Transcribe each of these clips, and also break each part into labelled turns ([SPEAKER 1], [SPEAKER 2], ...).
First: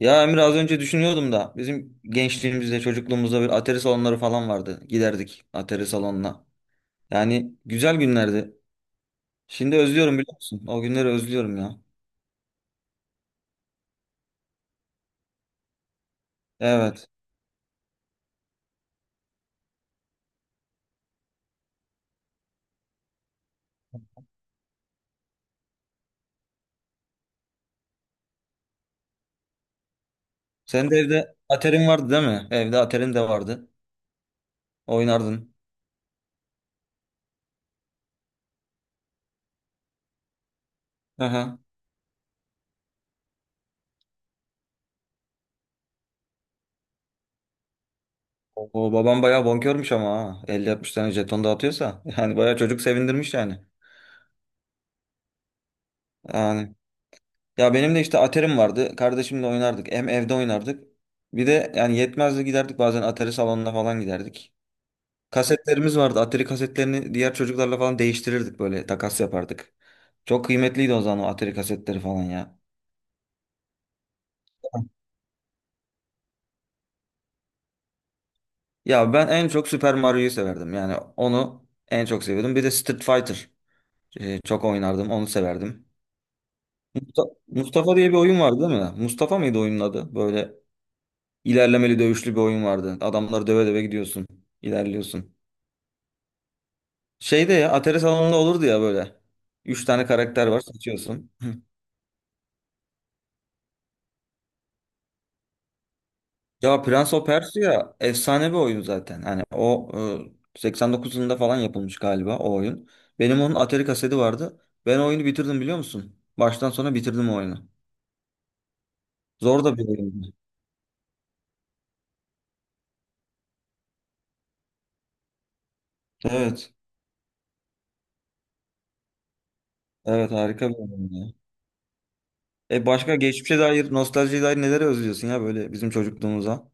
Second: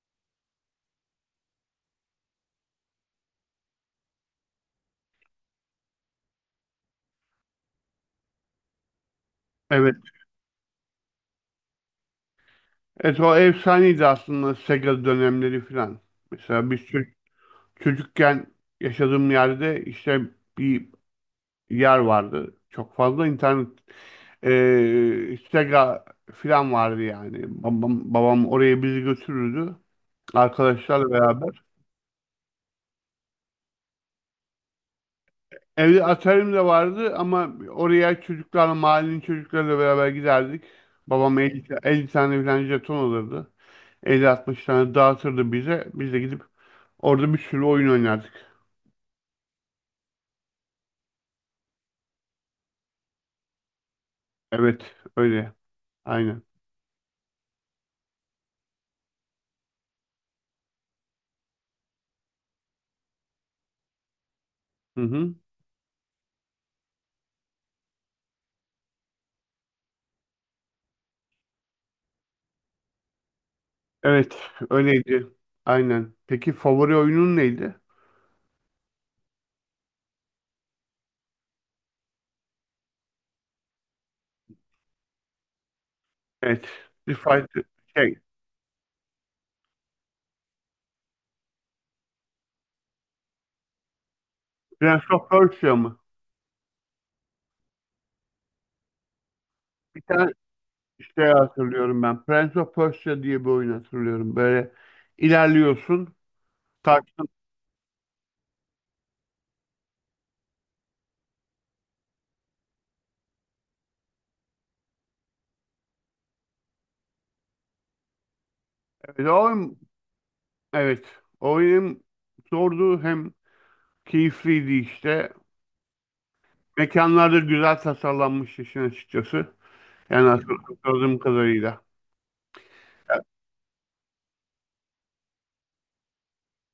[SPEAKER 1] Ya Emir az önce düşünüyordum da bizim gençliğimizde çocukluğumuzda bir atari salonları falan vardı. Giderdik atari salonuna. Yani güzel günlerdi. Şimdi
[SPEAKER 2] Evet.
[SPEAKER 1] özlüyorum biliyor musun? O günleri özlüyorum ya.
[SPEAKER 2] Evet, o efsaneydi aslında Sega dönemleri falan. Mesela biz
[SPEAKER 1] Evet.
[SPEAKER 2] çocukken yaşadığım yerde işte bir yer vardı. Çok fazla internet, Sega falan vardı yani. Babam oraya bizi götürürdü,
[SPEAKER 1] Sen de
[SPEAKER 2] arkadaşlarla
[SPEAKER 1] evde
[SPEAKER 2] beraber.
[SPEAKER 1] aterin vardı değil mi? Evde aterin de vardı. Oynardın.
[SPEAKER 2] Evde Atari'm de vardı ama oraya çocuklarla, mahallenin çocuklarıyla beraber giderdik. Babam
[SPEAKER 1] Aha.
[SPEAKER 2] 50, 50 tane falan jeton alırdı. 50-60 tane dağıtırdı bize. Biz de gidip orada bir sürü oyun oynardık.
[SPEAKER 1] O babam bayağı bonkörmüş ama ha. 50-60 tane jeton dağıtıyorsa. Yani bayağı çocuk sevindirmiş yani.
[SPEAKER 2] Evet, öyle. Aynen.
[SPEAKER 1] Yani. Ya benim de işte aterim vardı. Kardeşimle oynardık. Hem evde oynardık. Bir de yani yetmezdi giderdik bazen atari salonuna falan giderdik.
[SPEAKER 2] Hı hı.
[SPEAKER 1] Kasetlerimiz vardı. Atari kasetlerini diğer çocuklarla falan değiştirirdik böyle takas yapardık. Çok kıymetliydi o zaman o Atari kasetleri falan ya.
[SPEAKER 2] Evet, öyleydi. Aynen. Peki favori oyunun neydi?
[SPEAKER 1] Ya ben en çok Super Mario'yu severdim. Yani onu en çok seviyordum. Bir de Street Fighter çok oynardım. Onu severdim.
[SPEAKER 2] Evet. Street
[SPEAKER 1] Musta-
[SPEAKER 2] Fighter,
[SPEAKER 1] Mustafa diye bir
[SPEAKER 2] şey,
[SPEAKER 1] oyun vardı değil mi? Mustafa mıydı oyunun adı? Böyle ilerlemeli dövüşlü bir oyun vardı. Adamları döve döve gidiyorsun.
[SPEAKER 2] Prince of
[SPEAKER 1] İlerliyorsun.
[SPEAKER 2] Persia mı?
[SPEAKER 1] Şeyde ya Atari salonunda olurdu ya böyle. Üç
[SPEAKER 2] Bir
[SPEAKER 1] tane
[SPEAKER 2] tane
[SPEAKER 1] karakter var seçiyorsun.
[SPEAKER 2] hatırlıyorum ben. Prince of Persia diye bir oyun hatırlıyorum. Böyle ilerliyorsun.
[SPEAKER 1] Ya
[SPEAKER 2] Takip.
[SPEAKER 1] Prince of Persia efsane bir oyun zaten. Hani o 89 yılında falan yapılmış galiba o oyun. Benim onun Atari kaseti vardı. Ben o oyunu bitirdim biliyor musun? Baştan sona bitirdim o oyunu.
[SPEAKER 2] Evet, o
[SPEAKER 1] Zor
[SPEAKER 2] oyun,
[SPEAKER 1] da bir oyundu.
[SPEAKER 2] evet. O oyun zordu, hem keyifliydi işte.
[SPEAKER 1] Evet.
[SPEAKER 2] Mekanlar da güzel tasarlanmıştı işin açıkçası. Yani
[SPEAKER 1] Evet harika bir oyun
[SPEAKER 2] hatırladığım
[SPEAKER 1] ya.
[SPEAKER 2] kadarıyla.
[SPEAKER 1] E başka geçmişe dair, nostaljiye dair neleri özlüyorsun ya böyle bizim çocukluğumuza?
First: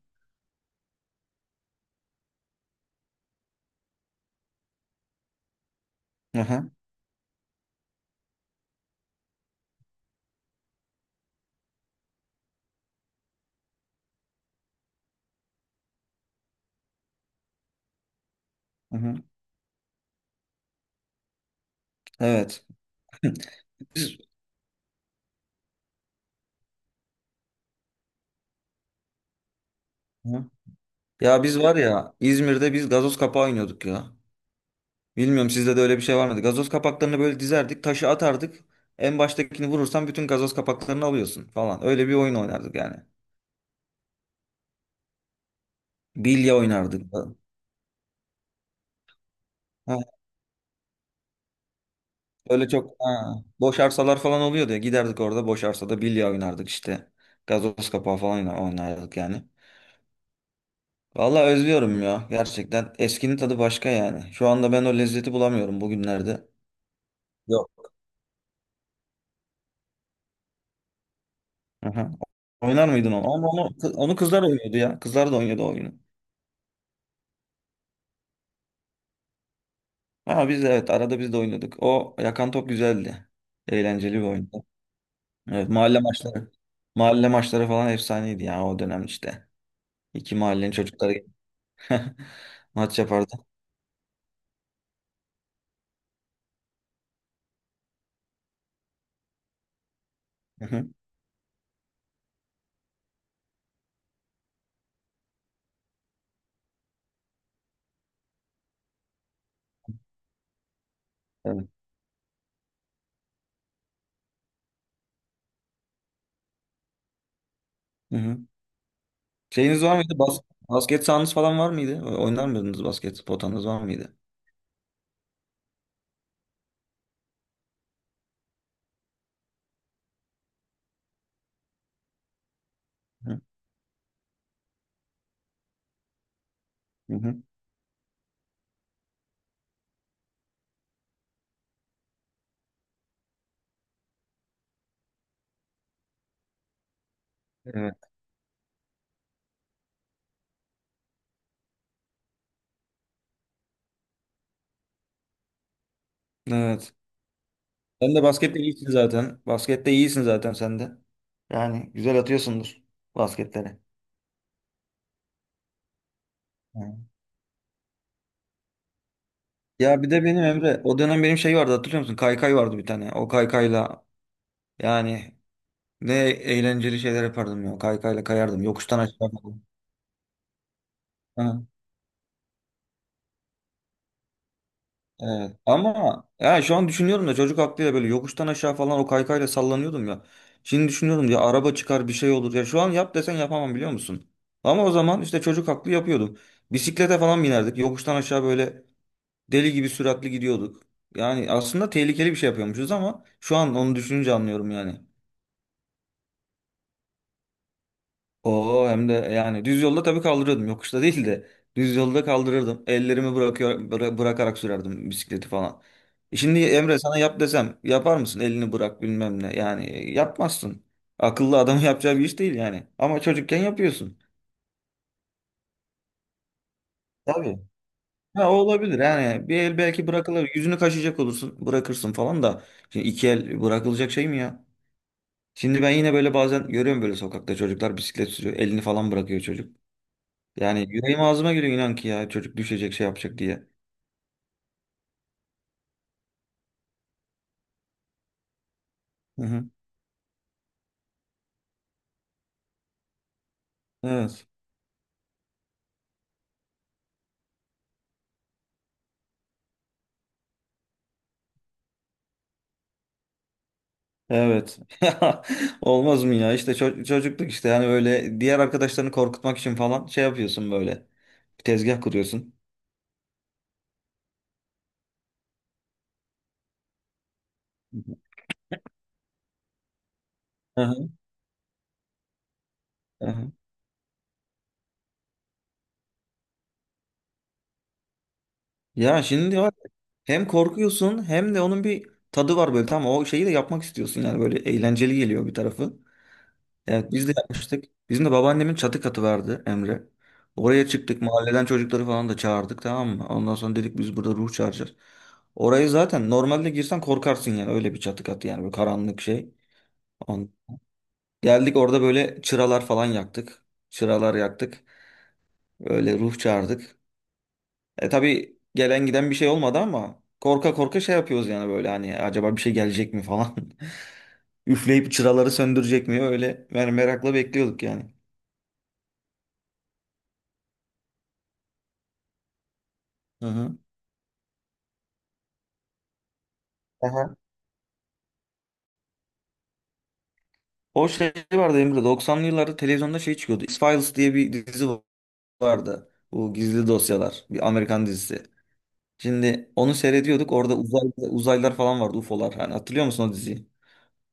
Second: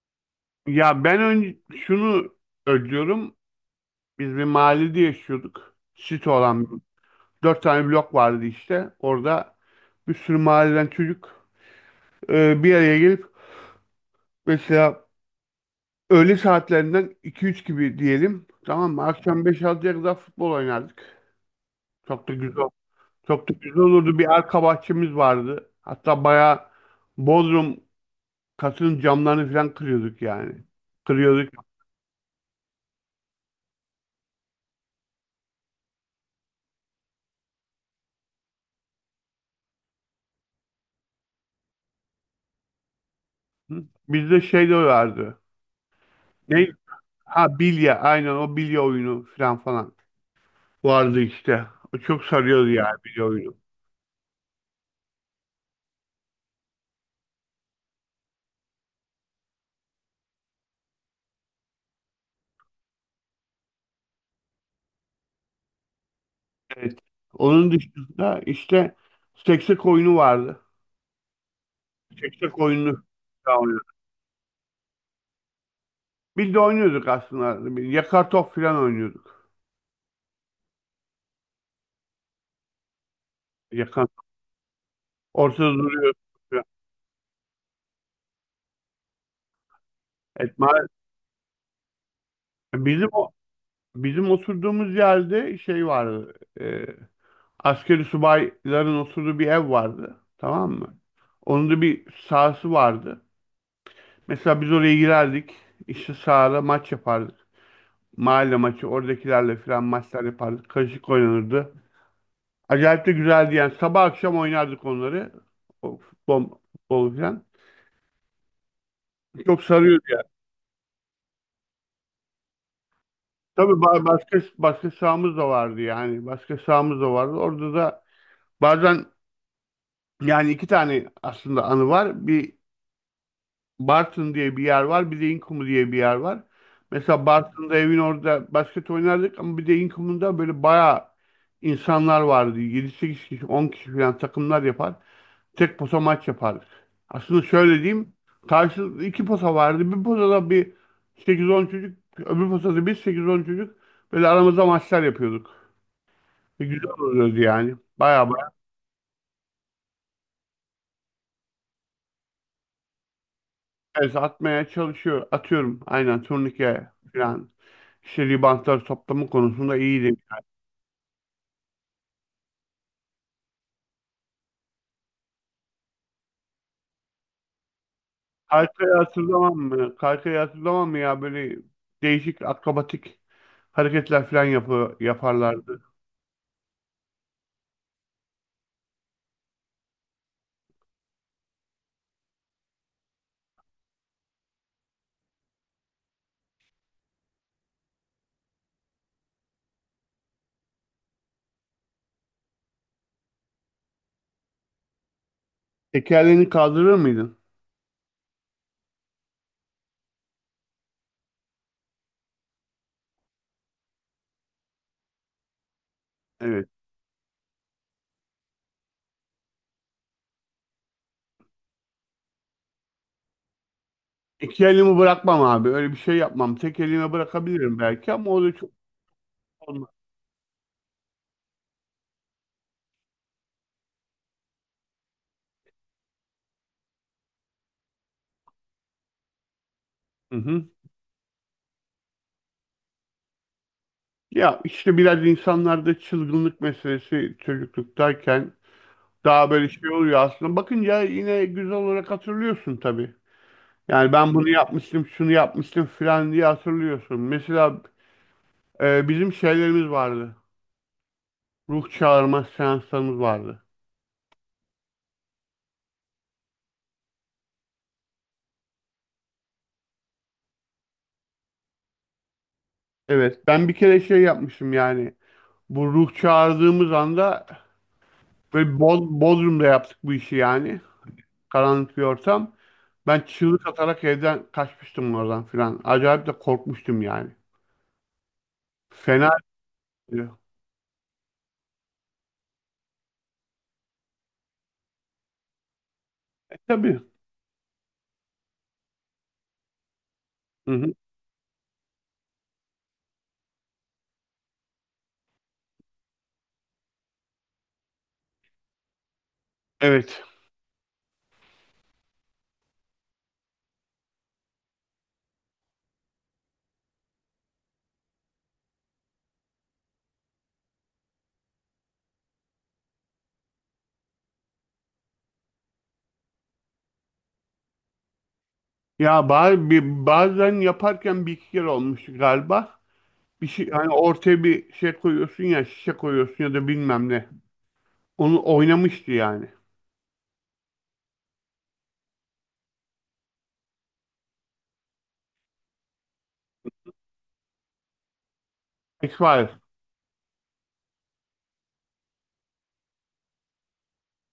[SPEAKER 2] Ya ben şunu özlüyorum. Biz bir mahallede yaşıyorduk. Site
[SPEAKER 1] Hı hı.
[SPEAKER 2] olan 4 tane blok vardı işte. Orada bir sürü mahalleden çocuk bir araya gelip, mesela öğle saatlerinden 2-3 gibi diyelim. Tamam
[SPEAKER 1] Hı
[SPEAKER 2] mı?
[SPEAKER 1] hı.
[SPEAKER 2] Akşam 5 6'ya kadar futbol oynardık. Çok da
[SPEAKER 1] Evet.
[SPEAKER 2] güzel. Çok da güzel
[SPEAKER 1] Biz,
[SPEAKER 2] olurdu. Bir arka bahçemiz vardı. Hatta bayağı Bodrum katının camlarını falan kırıyorduk
[SPEAKER 1] hı.
[SPEAKER 2] yani.
[SPEAKER 1] Ya
[SPEAKER 2] Kırıyorduk.
[SPEAKER 1] biz var ya İzmir'de biz gazoz kapağı oynuyorduk ya. Bilmiyorum sizde de öyle bir şey var mıydı? Gazoz kapaklarını böyle dizerdik, taşı atardık. En baştakini vurursan bütün gazoz kapaklarını alıyorsun falan. Öyle bir oyun oynardık yani.
[SPEAKER 2] Hı? Bizde şey de vardı.
[SPEAKER 1] Bilye
[SPEAKER 2] Ne?
[SPEAKER 1] oynardık.
[SPEAKER 2] Ha, bilye. Aynen, o bilye oyunu falan
[SPEAKER 1] Ha,
[SPEAKER 2] vardı işte. O çok
[SPEAKER 1] öyle
[SPEAKER 2] sarıyordu yani,
[SPEAKER 1] çok
[SPEAKER 2] bilye
[SPEAKER 1] ha,
[SPEAKER 2] oyunu.
[SPEAKER 1] boş arsalar falan oluyordu ya. Giderdik orada boş arsada bilye oynardık işte. Gazoz kapağı falan oynardık yani. Vallahi özlüyorum ya gerçekten. Eskinin tadı başka yani. Şu anda ben o lezzeti bulamıyorum bugünlerde.
[SPEAKER 2] Evet. Onun
[SPEAKER 1] Yok.
[SPEAKER 2] dışında işte seksek oyunu vardı.
[SPEAKER 1] Aha.
[SPEAKER 2] Seksek
[SPEAKER 1] Oynar
[SPEAKER 2] oyunu
[SPEAKER 1] mıydın onu? Ama
[SPEAKER 2] da
[SPEAKER 1] onu,
[SPEAKER 2] oynuyorduk.
[SPEAKER 1] onu kızlar oynuyordu ya. Kızlar da oynuyordu o oyunu.
[SPEAKER 2] Biz de oynuyorduk aslında. Bir yakar top falan oynuyorduk.
[SPEAKER 1] Ha biz de evet arada biz de oynadık. O yakan top güzeldi.
[SPEAKER 2] Yakar
[SPEAKER 1] Eğlenceli bir oyundu. Evet
[SPEAKER 2] ortada
[SPEAKER 1] mahalle
[SPEAKER 2] duruyor.
[SPEAKER 1] maçları. Mahalle maçları falan efsaneydi ya o dönem işte. İki
[SPEAKER 2] Evet,
[SPEAKER 1] mahallenin çocukları gelip maç
[SPEAKER 2] bizim o
[SPEAKER 1] yapardı.
[SPEAKER 2] bizim oturduğumuz yerde şey vardı. E, Askeri subayların oturduğu bir ev vardı.
[SPEAKER 1] Hı
[SPEAKER 2] Tamam
[SPEAKER 1] hı.
[SPEAKER 2] mı? Onun da bir sahası vardı. Mesela biz oraya girerdik. İşte sahada maç yapardık. Mahalle maçı, oradakilerle falan maçlar yapardık. Karışık
[SPEAKER 1] Evet.
[SPEAKER 2] oynanırdı. Acayip de güzeldi yani. Sabah akşam oynardık onları. O futbol falan.
[SPEAKER 1] Hı hı.
[SPEAKER 2] Çok
[SPEAKER 1] Şeyiniz var
[SPEAKER 2] sarıyordu
[SPEAKER 1] mıydı?
[SPEAKER 2] yani.
[SPEAKER 1] Basket sahanız falan var mıydı? O- Oynar mıydınız basket? Potanız
[SPEAKER 2] Tabii
[SPEAKER 1] var
[SPEAKER 2] ba-
[SPEAKER 1] mıydı?
[SPEAKER 2] başka, başka sahamız da vardı yani. Başka sahamız da vardı. Orada da bazen, yani iki tane aslında anı var. Bir
[SPEAKER 1] Hı
[SPEAKER 2] Bartın diye bir yer var. Bir de İnkumu diye bir yer var.
[SPEAKER 1] hı.
[SPEAKER 2] Mesela
[SPEAKER 1] Hı.
[SPEAKER 2] Bartın'da evin orada basket oynardık, ama bir de İnkumu'da böyle bayağı insanlar vardı. 7-8 kişi, 10 kişi falan takımlar yapar. Tek posa maç yapardık. Aslında şöyle
[SPEAKER 1] Evet.
[SPEAKER 2] diyeyim. Karşılıklı iki posa vardı. Bir posada bir 8-10 çocuk, öbür posada bir 8-10 çocuk. Böyle aramızda maçlar yapıyorduk. Ve güzel
[SPEAKER 1] Evet.
[SPEAKER 2] oluyordu yani.
[SPEAKER 1] Sen de
[SPEAKER 2] Bayağı.
[SPEAKER 1] baskette iyisin zaten. Baskette iyisin zaten sen de. Yani güzel atıyorsundur basketleri.
[SPEAKER 2] Evet, atmaya çalışıyor. Atıyorum, aynen, turnike falan. İşte ribantlar toplama konusunda
[SPEAKER 1] Ya bir
[SPEAKER 2] iyiydi.
[SPEAKER 1] de benim Emre o dönem benim şey vardı hatırlıyor musun? Kaykay vardı bir tane. O kaykayla yani ne eğlenceli şeyler yapardım ya. Kaykayla kayardım.
[SPEAKER 2] Kaykayı
[SPEAKER 1] Yokuştan aşağı
[SPEAKER 2] hatırlamam
[SPEAKER 1] falan.
[SPEAKER 2] mı? Kaykayı hatırlamam mı ya? Böyle
[SPEAKER 1] Ha,
[SPEAKER 2] değişik akrobatik hareketler falan
[SPEAKER 1] evet.
[SPEAKER 2] yaparlardı.
[SPEAKER 1] Ama ya şu an düşünüyorum da çocuk aklıyla böyle yokuştan aşağı falan o kaykayla sallanıyordum ya. Şimdi düşünüyorum ya araba çıkar bir şey olur. Ya şu an yap desen yapamam biliyor musun? Ama o zaman işte çocuk aklı yapıyordum. Bisiklete falan binerdik. Yokuştan aşağı böyle deli gibi süratli gidiyorduk. Yani aslında tehlikeli bir şey yapıyormuşuz ama şu an onu düşününce anlıyorum yani.
[SPEAKER 2] Tekerleğini kaldırır mıydın?
[SPEAKER 1] Oo hem de yani düz yolda tabii kaldırıyordum. Yokuşta değil de düz yolda kaldırırdım. Ellerimi bırakıyor bırakarak sürerdim bisikleti falan. E Şimdi
[SPEAKER 2] Evet.
[SPEAKER 1] Emre sana yap desem yapar mısın? Elini bırak bilmem ne. Yani yapmazsın. Akıllı adamın yapacağı bir iş değil yani. Ama çocukken yapıyorsun.
[SPEAKER 2] İki elimi bırakmam abi. Öyle bir şey yapmam. Tek elime
[SPEAKER 1] Tabii.
[SPEAKER 2] bırakabilirim belki, ama o
[SPEAKER 1] Ha, o
[SPEAKER 2] da çok
[SPEAKER 1] olabilir yani. Bir el
[SPEAKER 2] olmaz.
[SPEAKER 1] belki bırakılır. Yüzünü kaşıyacak olursun. Bırakırsın falan da. Şimdi iki el bırakılacak şey mi ya? Şimdi ben yine böyle bazen görüyorum böyle sokakta çocuklar bisiklet sürüyor. Elini falan bırakıyor çocuk.
[SPEAKER 2] Hı hı.
[SPEAKER 1] Yani yüreğim ağzıma geliyor inan ki ya çocuk düşecek şey yapacak diye.
[SPEAKER 2] Ya işte biraz insanlarda çılgınlık meselesi çocukluktayken
[SPEAKER 1] Hı
[SPEAKER 2] daha
[SPEAKER 1] hı.
[SPEAKER 2] böyle şey oluyor aslında. Bakınca yine güzel olarak hatırlıyorsun tabii. Yani ben
[SPEAKER 1] Evet.
[SPEAKER 2] bunu yapmıştım, şunu yapmıştım filan diye hatırlıyorsun. Mesela bizim şeylerimiz vardı. Ruh çağırma seanslarımız vardı.
[SPEAKER 1] Evet. Olmaz mı ya? İşte çocukluk işte yani öyle diğer arkadaşlarını korkutmak için falan şey yapıyorsun böyle. Bir tezgah kuruyorsun.
[SPEAKER 2] Evet, ben bir kere şey yapmıştım yani. Bu ruh çağırdığımız anda
[SPEAKER 1] Hı
[SPEAKER 2] böyle Bodrum'da yaptık bu işi yani.
[SPEAKER 1] hı.
[SPEAKER 2] Karanlık bir ortam. Ben
[SPEAKER 1] Hı hı.
[SPEAKER 2] çığlık atarak evden kaçmıştım oradan filan. Acayip de korkmuştum yani.
[SPEAKER 1] Ya
[SPEAKER 2] Fena.
[SPEAKER 1] şimdi var ya,
[SPEAKER 2] E,
[SPEAKER 1] hem korkuyorsun hem de onun bir tadı var böyle tamam o şeyi de yapmak istiyorsun yani böyle eğlenceli geliyor bir tarafı.
[SPEAKER 2] tabii.
[SPEAKER 1] Evet biz de yapmıştık. Bizim de babaannemin çatı katı vardı Emre.
[SPEAKER 2] Hı
[SPEAKER 1] Oraya
[SPEAKER 2] hı.
[SPEAKER 1] çıktık mahalleden çocukları falan da çağırdık tamam mı? Ondan sonra dedik biz burada ruh çağıracağız. Orayı zaten normalde girsen korkarsın yani öyle bir çatı katı yani böyle karanlık şey.
[SPEAKER 2] Evet.
[SPEAKER 1] On. Geldik orada böyle çıralar falan yaktık. Çıralar yaktık. Öyle ruh çağırdık. E tabii gelen giden bir şey olmadı ama korka korka şey yapıyoruz yani böyle hani acaba bir şey gelecek mi falan. Üfleyip çıraları söndürecek mi öyle yani merakla bekliyorduk yani.
[SPEAKER 2] Ya bazen yaparken bir iki kere olmuştu galiba.
[SPEAKER 1] Hı
[SPEAKER 2] Bir şey,
[SPEAKER 1] hı.
[SPEAKER 2] hani ortaya bir şey koyuyorsun ya, şişe koyuyorsun ya da bilmem ne. Onu oynamıştı yani.
[SPEAKER 1] O şey vardı Emre 90'lı yıllarda televizyonda şey çıkıyordu. X-Files diye bir dizi vardı. Bu gizli dosyalar. Bir Amerikan dizisi.
[SPEAKER 2] X-Files.
[SPEAKER 1] Şimdi onu seyrediyorduk. Orada uzaylılar falan vardı. UFO'lar. Hani hatırlıyor musun o diziyi?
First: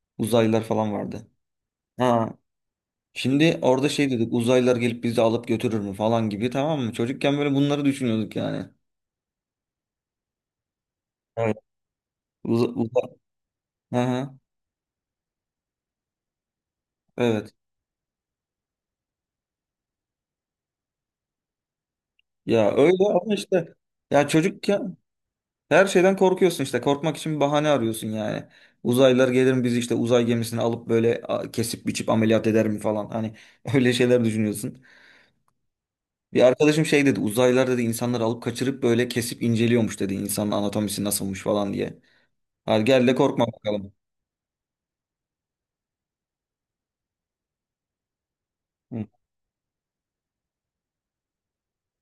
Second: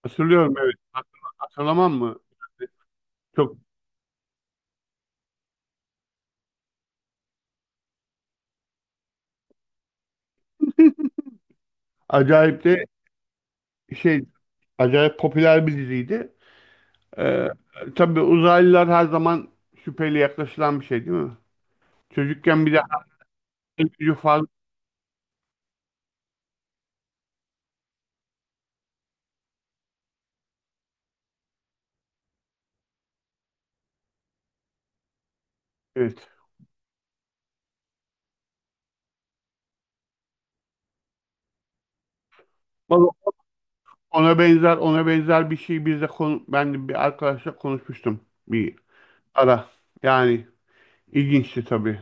[SPEAKER 2] Hatırlıyorum,
[SPEAKER 1] Uzaylılar
[SPEAKER 2] evet.
[SPEAKER 1] falan vardı.
[SPEAKER 2] Hatırlamam mı?
[SPEAKER 1] Ha.
[SPEAKER 2] Yani çok
[SPEAKER 1] Şimdi orada şey dedik. Uzaylılar gelip bizi alıp götürür mü falan gibi tamam mı? Çocukken böyle bunları düşünüyorduk yani. Evet.
[SPEAKER 2] acayip
[SPEAKER 1] Uza,
[SPEAKER 2] de
[SPEAKER 1] uza- Hı
[SPEAKER 2] şey
[SPEAKER 1] hı.
[SPEAKER 2] acayip popüler bir diziydi. Ee,
[SPEAKER 1] Evet.
[SPEAKER 2] tabii, uzaylılar her zaman şüpheyle yaklaşılan bir şey, değil mi? Çocukken
[SPEAKER 1] Ya
[SPEAKER 2] bir de
[SPEAKER 1] öyle ama işte
[SPEAKER 2] hayal gücü
[SPEAKER 1] ya
[SPEAKER 2] fazla.
[SPEAKER 1] çocuk her şeyden korkuyorsun işte. Korkmak için bir bahane arıyorsun yani. Uzaylılar gelir mi bizi işte uzay gemisine alıp böyle kesip biçip ameliyat eder mi falan. Hani öyle şeyler düşünüyorsun.
[SPEAKER 2] Evet.
[SPEAKER 1] Bir arkadaşım şey dedi. Uzaylılar dedi insanları alıp kaçırıp böyle kesip inceliyormuş dedi. İnsanın anatomisi nasılmış falan diye. Hadi gel de
[SPEAKER 2] Vallahi,
[SPEAKER 1] korkma bakalım.
[SPEAKER 2] ona benzer, bir şey biz de ben de bir arkadaşla konuşmuştum. Bir
[SPEAKER 1] Hı.
[SPEAKER 2] ara. Yani ilginçti tabii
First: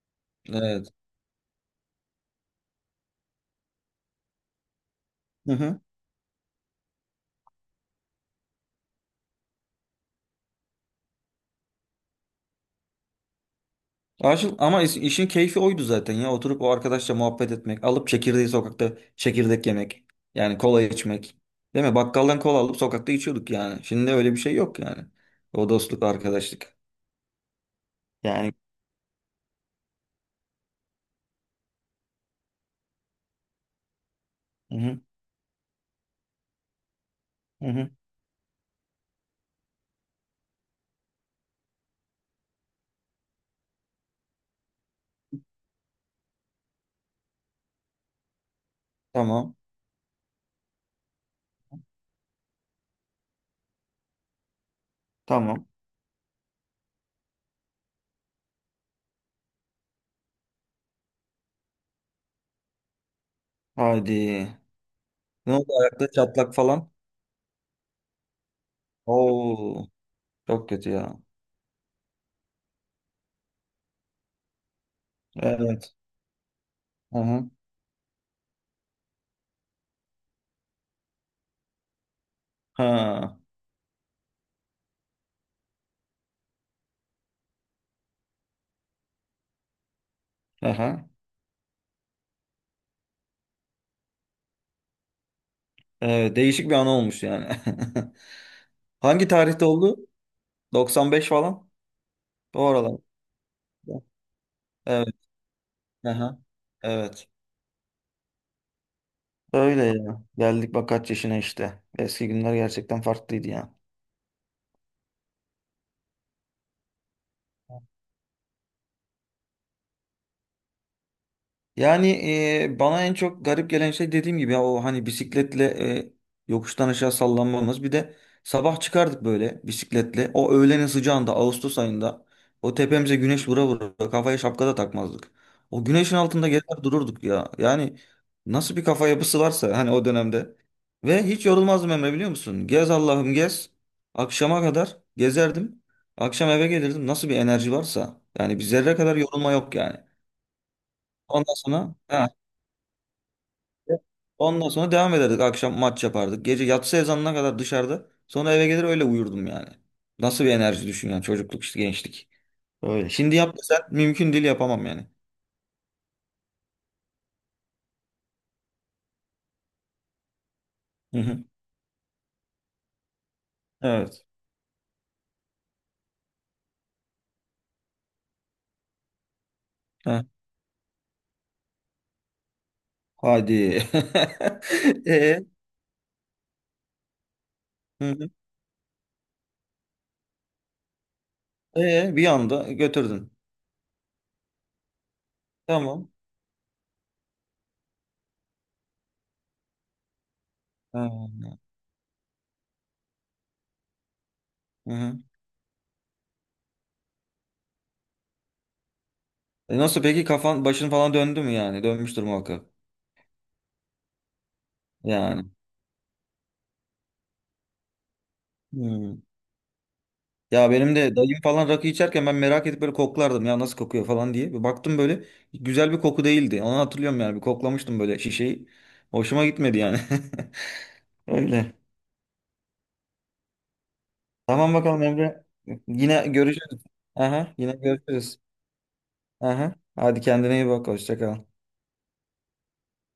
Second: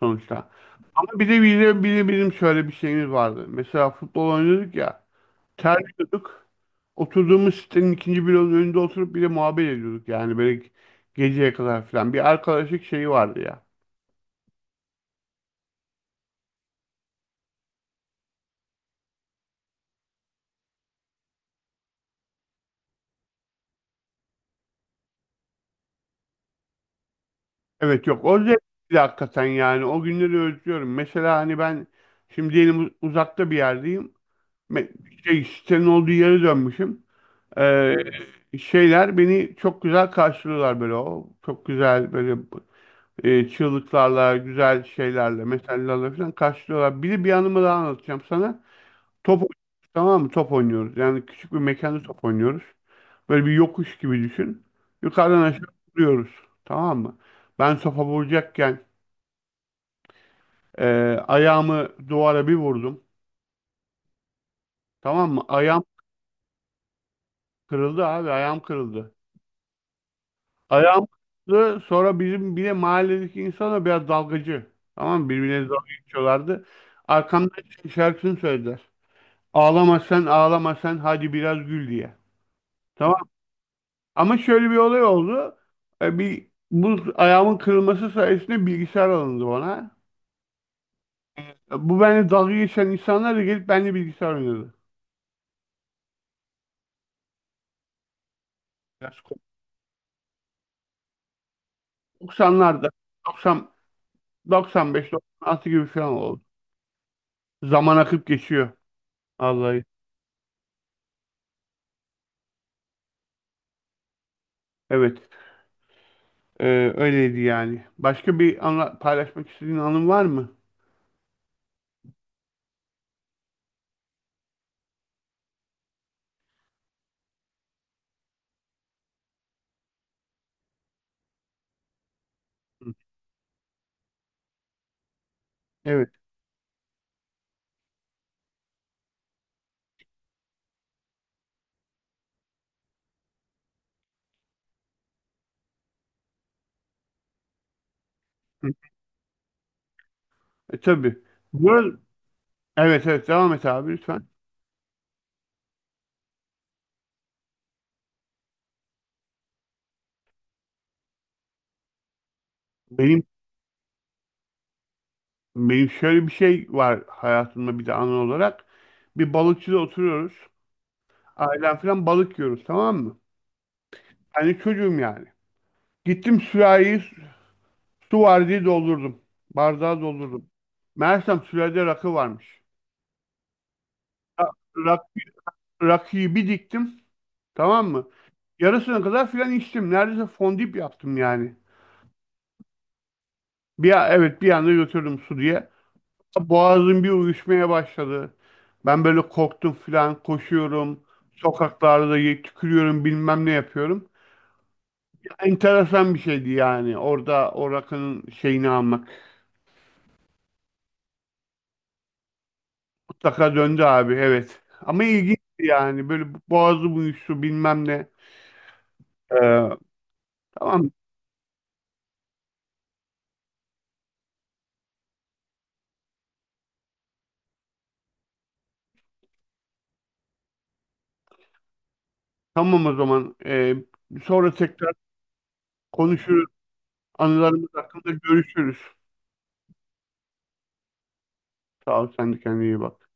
[SPEAKER 2] sonuçta.
[SPEAKER 1] Evet.
[SPEAKER 2] Ama bir de bizim şöyle bir şeyimiz vardı. Mesela futbol oynuyorduk ya.
[SPEAKER 1] Hı hı.
[SPEAKER 2] Terliyorduk. Oturduğumuz sitenin ikinci bloğunun önünde oturup bir de muhabbet ediyorduk. Yani böyle geceye kadar falan. Bir arkadaşlık şeyi vardı ya.
[SPEAKER 1] Aşıl ama işin keyfi oydu zaten ya. Oturup o arkadaşla muhabbet etmek, alıp çekirdeği sokakta çekirdek yemek. Yani kola içmek. Değil mi? Bakkaldan kola alıp sokakta içiyorduk yani. Şimdi öyle bir şey yok yani. O dostluk, arkadaşlık.
[SPEAKER 2] Evet, yok, o
[SPEAKER 1] Yani
[SPEAKER 2] zevkli hakikaten yani. O günleri özlüyorum. Mesela hani ben şimdi diyelim uzakta bir yerdeyim.
[SPEAKER 1] hı
[SPEAKER 2] Me-
[SPEAKER 1] hı,
[SPEAKER 2] Sitenin olduğu yere dönmüşüm.
[SPEAKER 1] hı hı.
[SPEAKER 2] Ee, Şeyler beni çok güzel karşılıyorlar, böyle o çok güzel, böyle çığlıklarla, güzel şeylerle, mesajlarla falan karşılıyorlar. Bir de bir anımı daha anlatacağım sana. Top
[SPEAKER 1] Tamam.
[SPEAKER 2] oynuyoruz, tamam mı? Top oynuyoruz. Yani küçük bir mekanda top oynuyoruz. Böyle bir yokuş gibi düşün. Yukarıdan aşağı
[SPEAKER 1] Tamam.
[SPEAKER 2] vuruyoruz. Tamam mı? Ben topa vuracakken e, ayağımı duvara bir vurdum.
[SPEAKER 1] Hadi.
[SPEAKER 2] Tamam mı?
[SPEAKER 1] Ne oldu
[SPEAKER 2] Ayağım
[SPEAKER 1] ayakta çatlak falan?
[SPEAKER 2] kırıldı abi. Ayağım kırıldı.
[SPEAKER 1] Oo, çok kötü ya.
[SPEAKER 2] Ayağımızı sonra, bizim bir de mahalledeki insanlar biraz dalgacı. Tamam mı? Birbirine dalga
[SPEAKER 1] Evet.
[SPEAKER 2] geçiyorlardı.
[SPEAKER 1] Hı hı.
[SPEAKER 2] Arkamdan şey şarkısını söylediler. "Ağlama sen, ağlama sen, hadi biraz gül" diye. Tamam.
[SPEAKER 1] Ha.
[SPEAKER 2] Ama şöyle bir olay oldu. E, bir Bu ayağımın kırılması sayesinde bilgisayar alındı bana.
[SPEAKER 1] Aha.
[SPEAKER 2] Bu benimle dalga geçen insanlar da gelip benimle bilgisayar oynadı.
[SPEAKER 1] Evet, değişik bir an olmuş yani.
[SPEAKER 2] Biraz
[SPEAKER 1] Hangi
[SPEAKER 2] komik.
[SPEAKER 1] tarihte oldu? 95 falan. O
[SPEAKER 2] 90'larda,
[SPEAKER 1] aralar.
[SPEAKER 2] 90, 95,
[SPEAKER 1] Evet.
[SPEAKER 2] 96 gibi falan
[SPEAKER 1] Aha.
[SPEAKER 2] oldu.
[SPEAKER 1] Evet.
[SPEAKER 2] Zaman akıp geçiyor. Vallahi.
[SPEAKER 1] Öyle ya. Geldik bak kaç yaşına işte. Eski günler gerçekten farklıydı ya.
[SPEAKER 2] Evet. Öyleydi yani. Başka bir anla paylaşmak istediğin anın var mı?
[SPEAKER 1] Yani bana en çok garip gelen şey dediğim gibi ya o hani bisikletle e, yokuştan aşağı sallanmamız. Bir de sabah çıkardık böyle bisikletle. O öğlenin sıcağında Ağustos ayında o
[SPEAKER 2] Hı,
[SPEAKER 1] tepemize güneş vura vura kafaya şapka da takmazdık. O
[SPEAKER 2] evet.
[SPEAKER 1] güneşin altında gezer dururduk ya. Yani nasıl bir kafa yapısı varsa hani o dönemde. Ve hiç yorulmazdım Emre biliyor musun? Gez Allah'ım gez. Akşama kadar gezerdim. Akşam eve gelirdim. Nasıl bir enerji varsa. Yani bir
[SPEAKER 2] Hı.
[SPEAKER 1] zerre kadar yorulma yok yani.
[SPEAKER 2] Tabii.
[SPEAKER 1] Ondan
[SPEAKER 2] Bu,
[SPEAKER 1] sonra ha,
[SPEAKER 2] evet, evet, devam et abi lütfen.
[SPEAKER 1] ondan sonra devam ederdik. Akşam maç yapardık. Gece yatsı ezanına kadar dışarıda. Sonra eve gelir öyle uyurdum yani. Nasıl bir enerji düşün yani çocukluk işte gençlik. Öyle.
[SPEAKER 2] Benim,
[SPEAKER 1] Şimdi yap desen mümkün değil yapamam yani.
[SPEAKER 2] şöyle bir şey var hayatımda bir de anı olarak. Bir balıkçıda oturuyoruz.
[SPEAKER 1] Hı hı.
[SPEAKER 2] Ailem falan balık yiyoruz, tamam mı?
[SPEAKER 1] Evet.
[SPEAKER 2] Hani çocuğum yani. Gittim sürahiyi, su var diye doldurdum. Bardağı
[SPEAKER 1] Heh.
[SPEAKER 2] doldurdum. Meğersem sürahide rakı varmış.
[SPEAKER 1] Hadi.
[SPEAKER 2] Rakı
[SPEAKER 1] E,
[SPEAKER 2] Rakibi diktim. Tamam
[SPEAKER 1] hı
[SPEAKER 2] mı?
[SPEAKER 1] hı.
[SPEAKER 2] Yarısına kadar filan içtim. Neredeyse fondip yaptım yani.
[SPEAKER 1] E, bir anda götürdün.
[SPEAKER 2] Evet, bir anda götürdüm, su diye.
[SPEAKER 1] Tamam.
[SPEAKER 2] Boğazım bir uyuşmaya başladı. Ben böyle korktum filan,
[SPEAKER 1] Ha,
[SPEAKER 2] koşuyorum. Sokaklarda tükürüyorum, bilmem ne yapıyorum.
[SPEAKER 1] hı hı.
[SPEAKER 2] Enteresan bir şeydi yani. Orada o rakının şeyini almak.
[SPEAKER 1] E nasıl peki kafan başın falan döndü mü yani? Dönmüştür muhakkak.
[SPEAKER 2] Mutlaka döndü abi, evet. Ama ilginçti
[SPEAKER 1] Yani.
[SPEAKER 2] yani. Böyle boğazım uyuştu, bilmem ne.
[SPEAKER 1] Hı.
[SPEAKER 2] Ee,
[SPEAKER 1] Ya
[SPEAKER 2] tamam.
[SPEAKER 1] benim de dayım falan rakı içerken ben merak edip böyle koklardım ya nasıl kokuyor falan diye. Bir baktım böyle güzel bir koku değildi. Onu hatırlıyorum yani bir koklamıştım böyle şişeyi. Hoşuma gitmedi yani. Öyle.
[SPEAKER 2] Tamam o zaman. Sonra
[SPEAKER 1] Tamam
[SPEAKER 2] tekrar
[SPEAKER 1] bakalım Emre. Yine
[SPEAKER 2] konuşuruz.
[SPEAKER 1] görüşürüz. Aha,
[SPEAKER 2] Anılarımız
[SPEAKER 1] yine
[SPEAKER 2] hakkında
[SPEAKER 1] görüşürüz.
[SPEAKER 2] görüşürüz.
[SPEAKER 1] Aha. Hadi kendine iyi bak. Hoşça kal.
[SPEAKER 2] Sağ ol, sen de kendine iyi bak.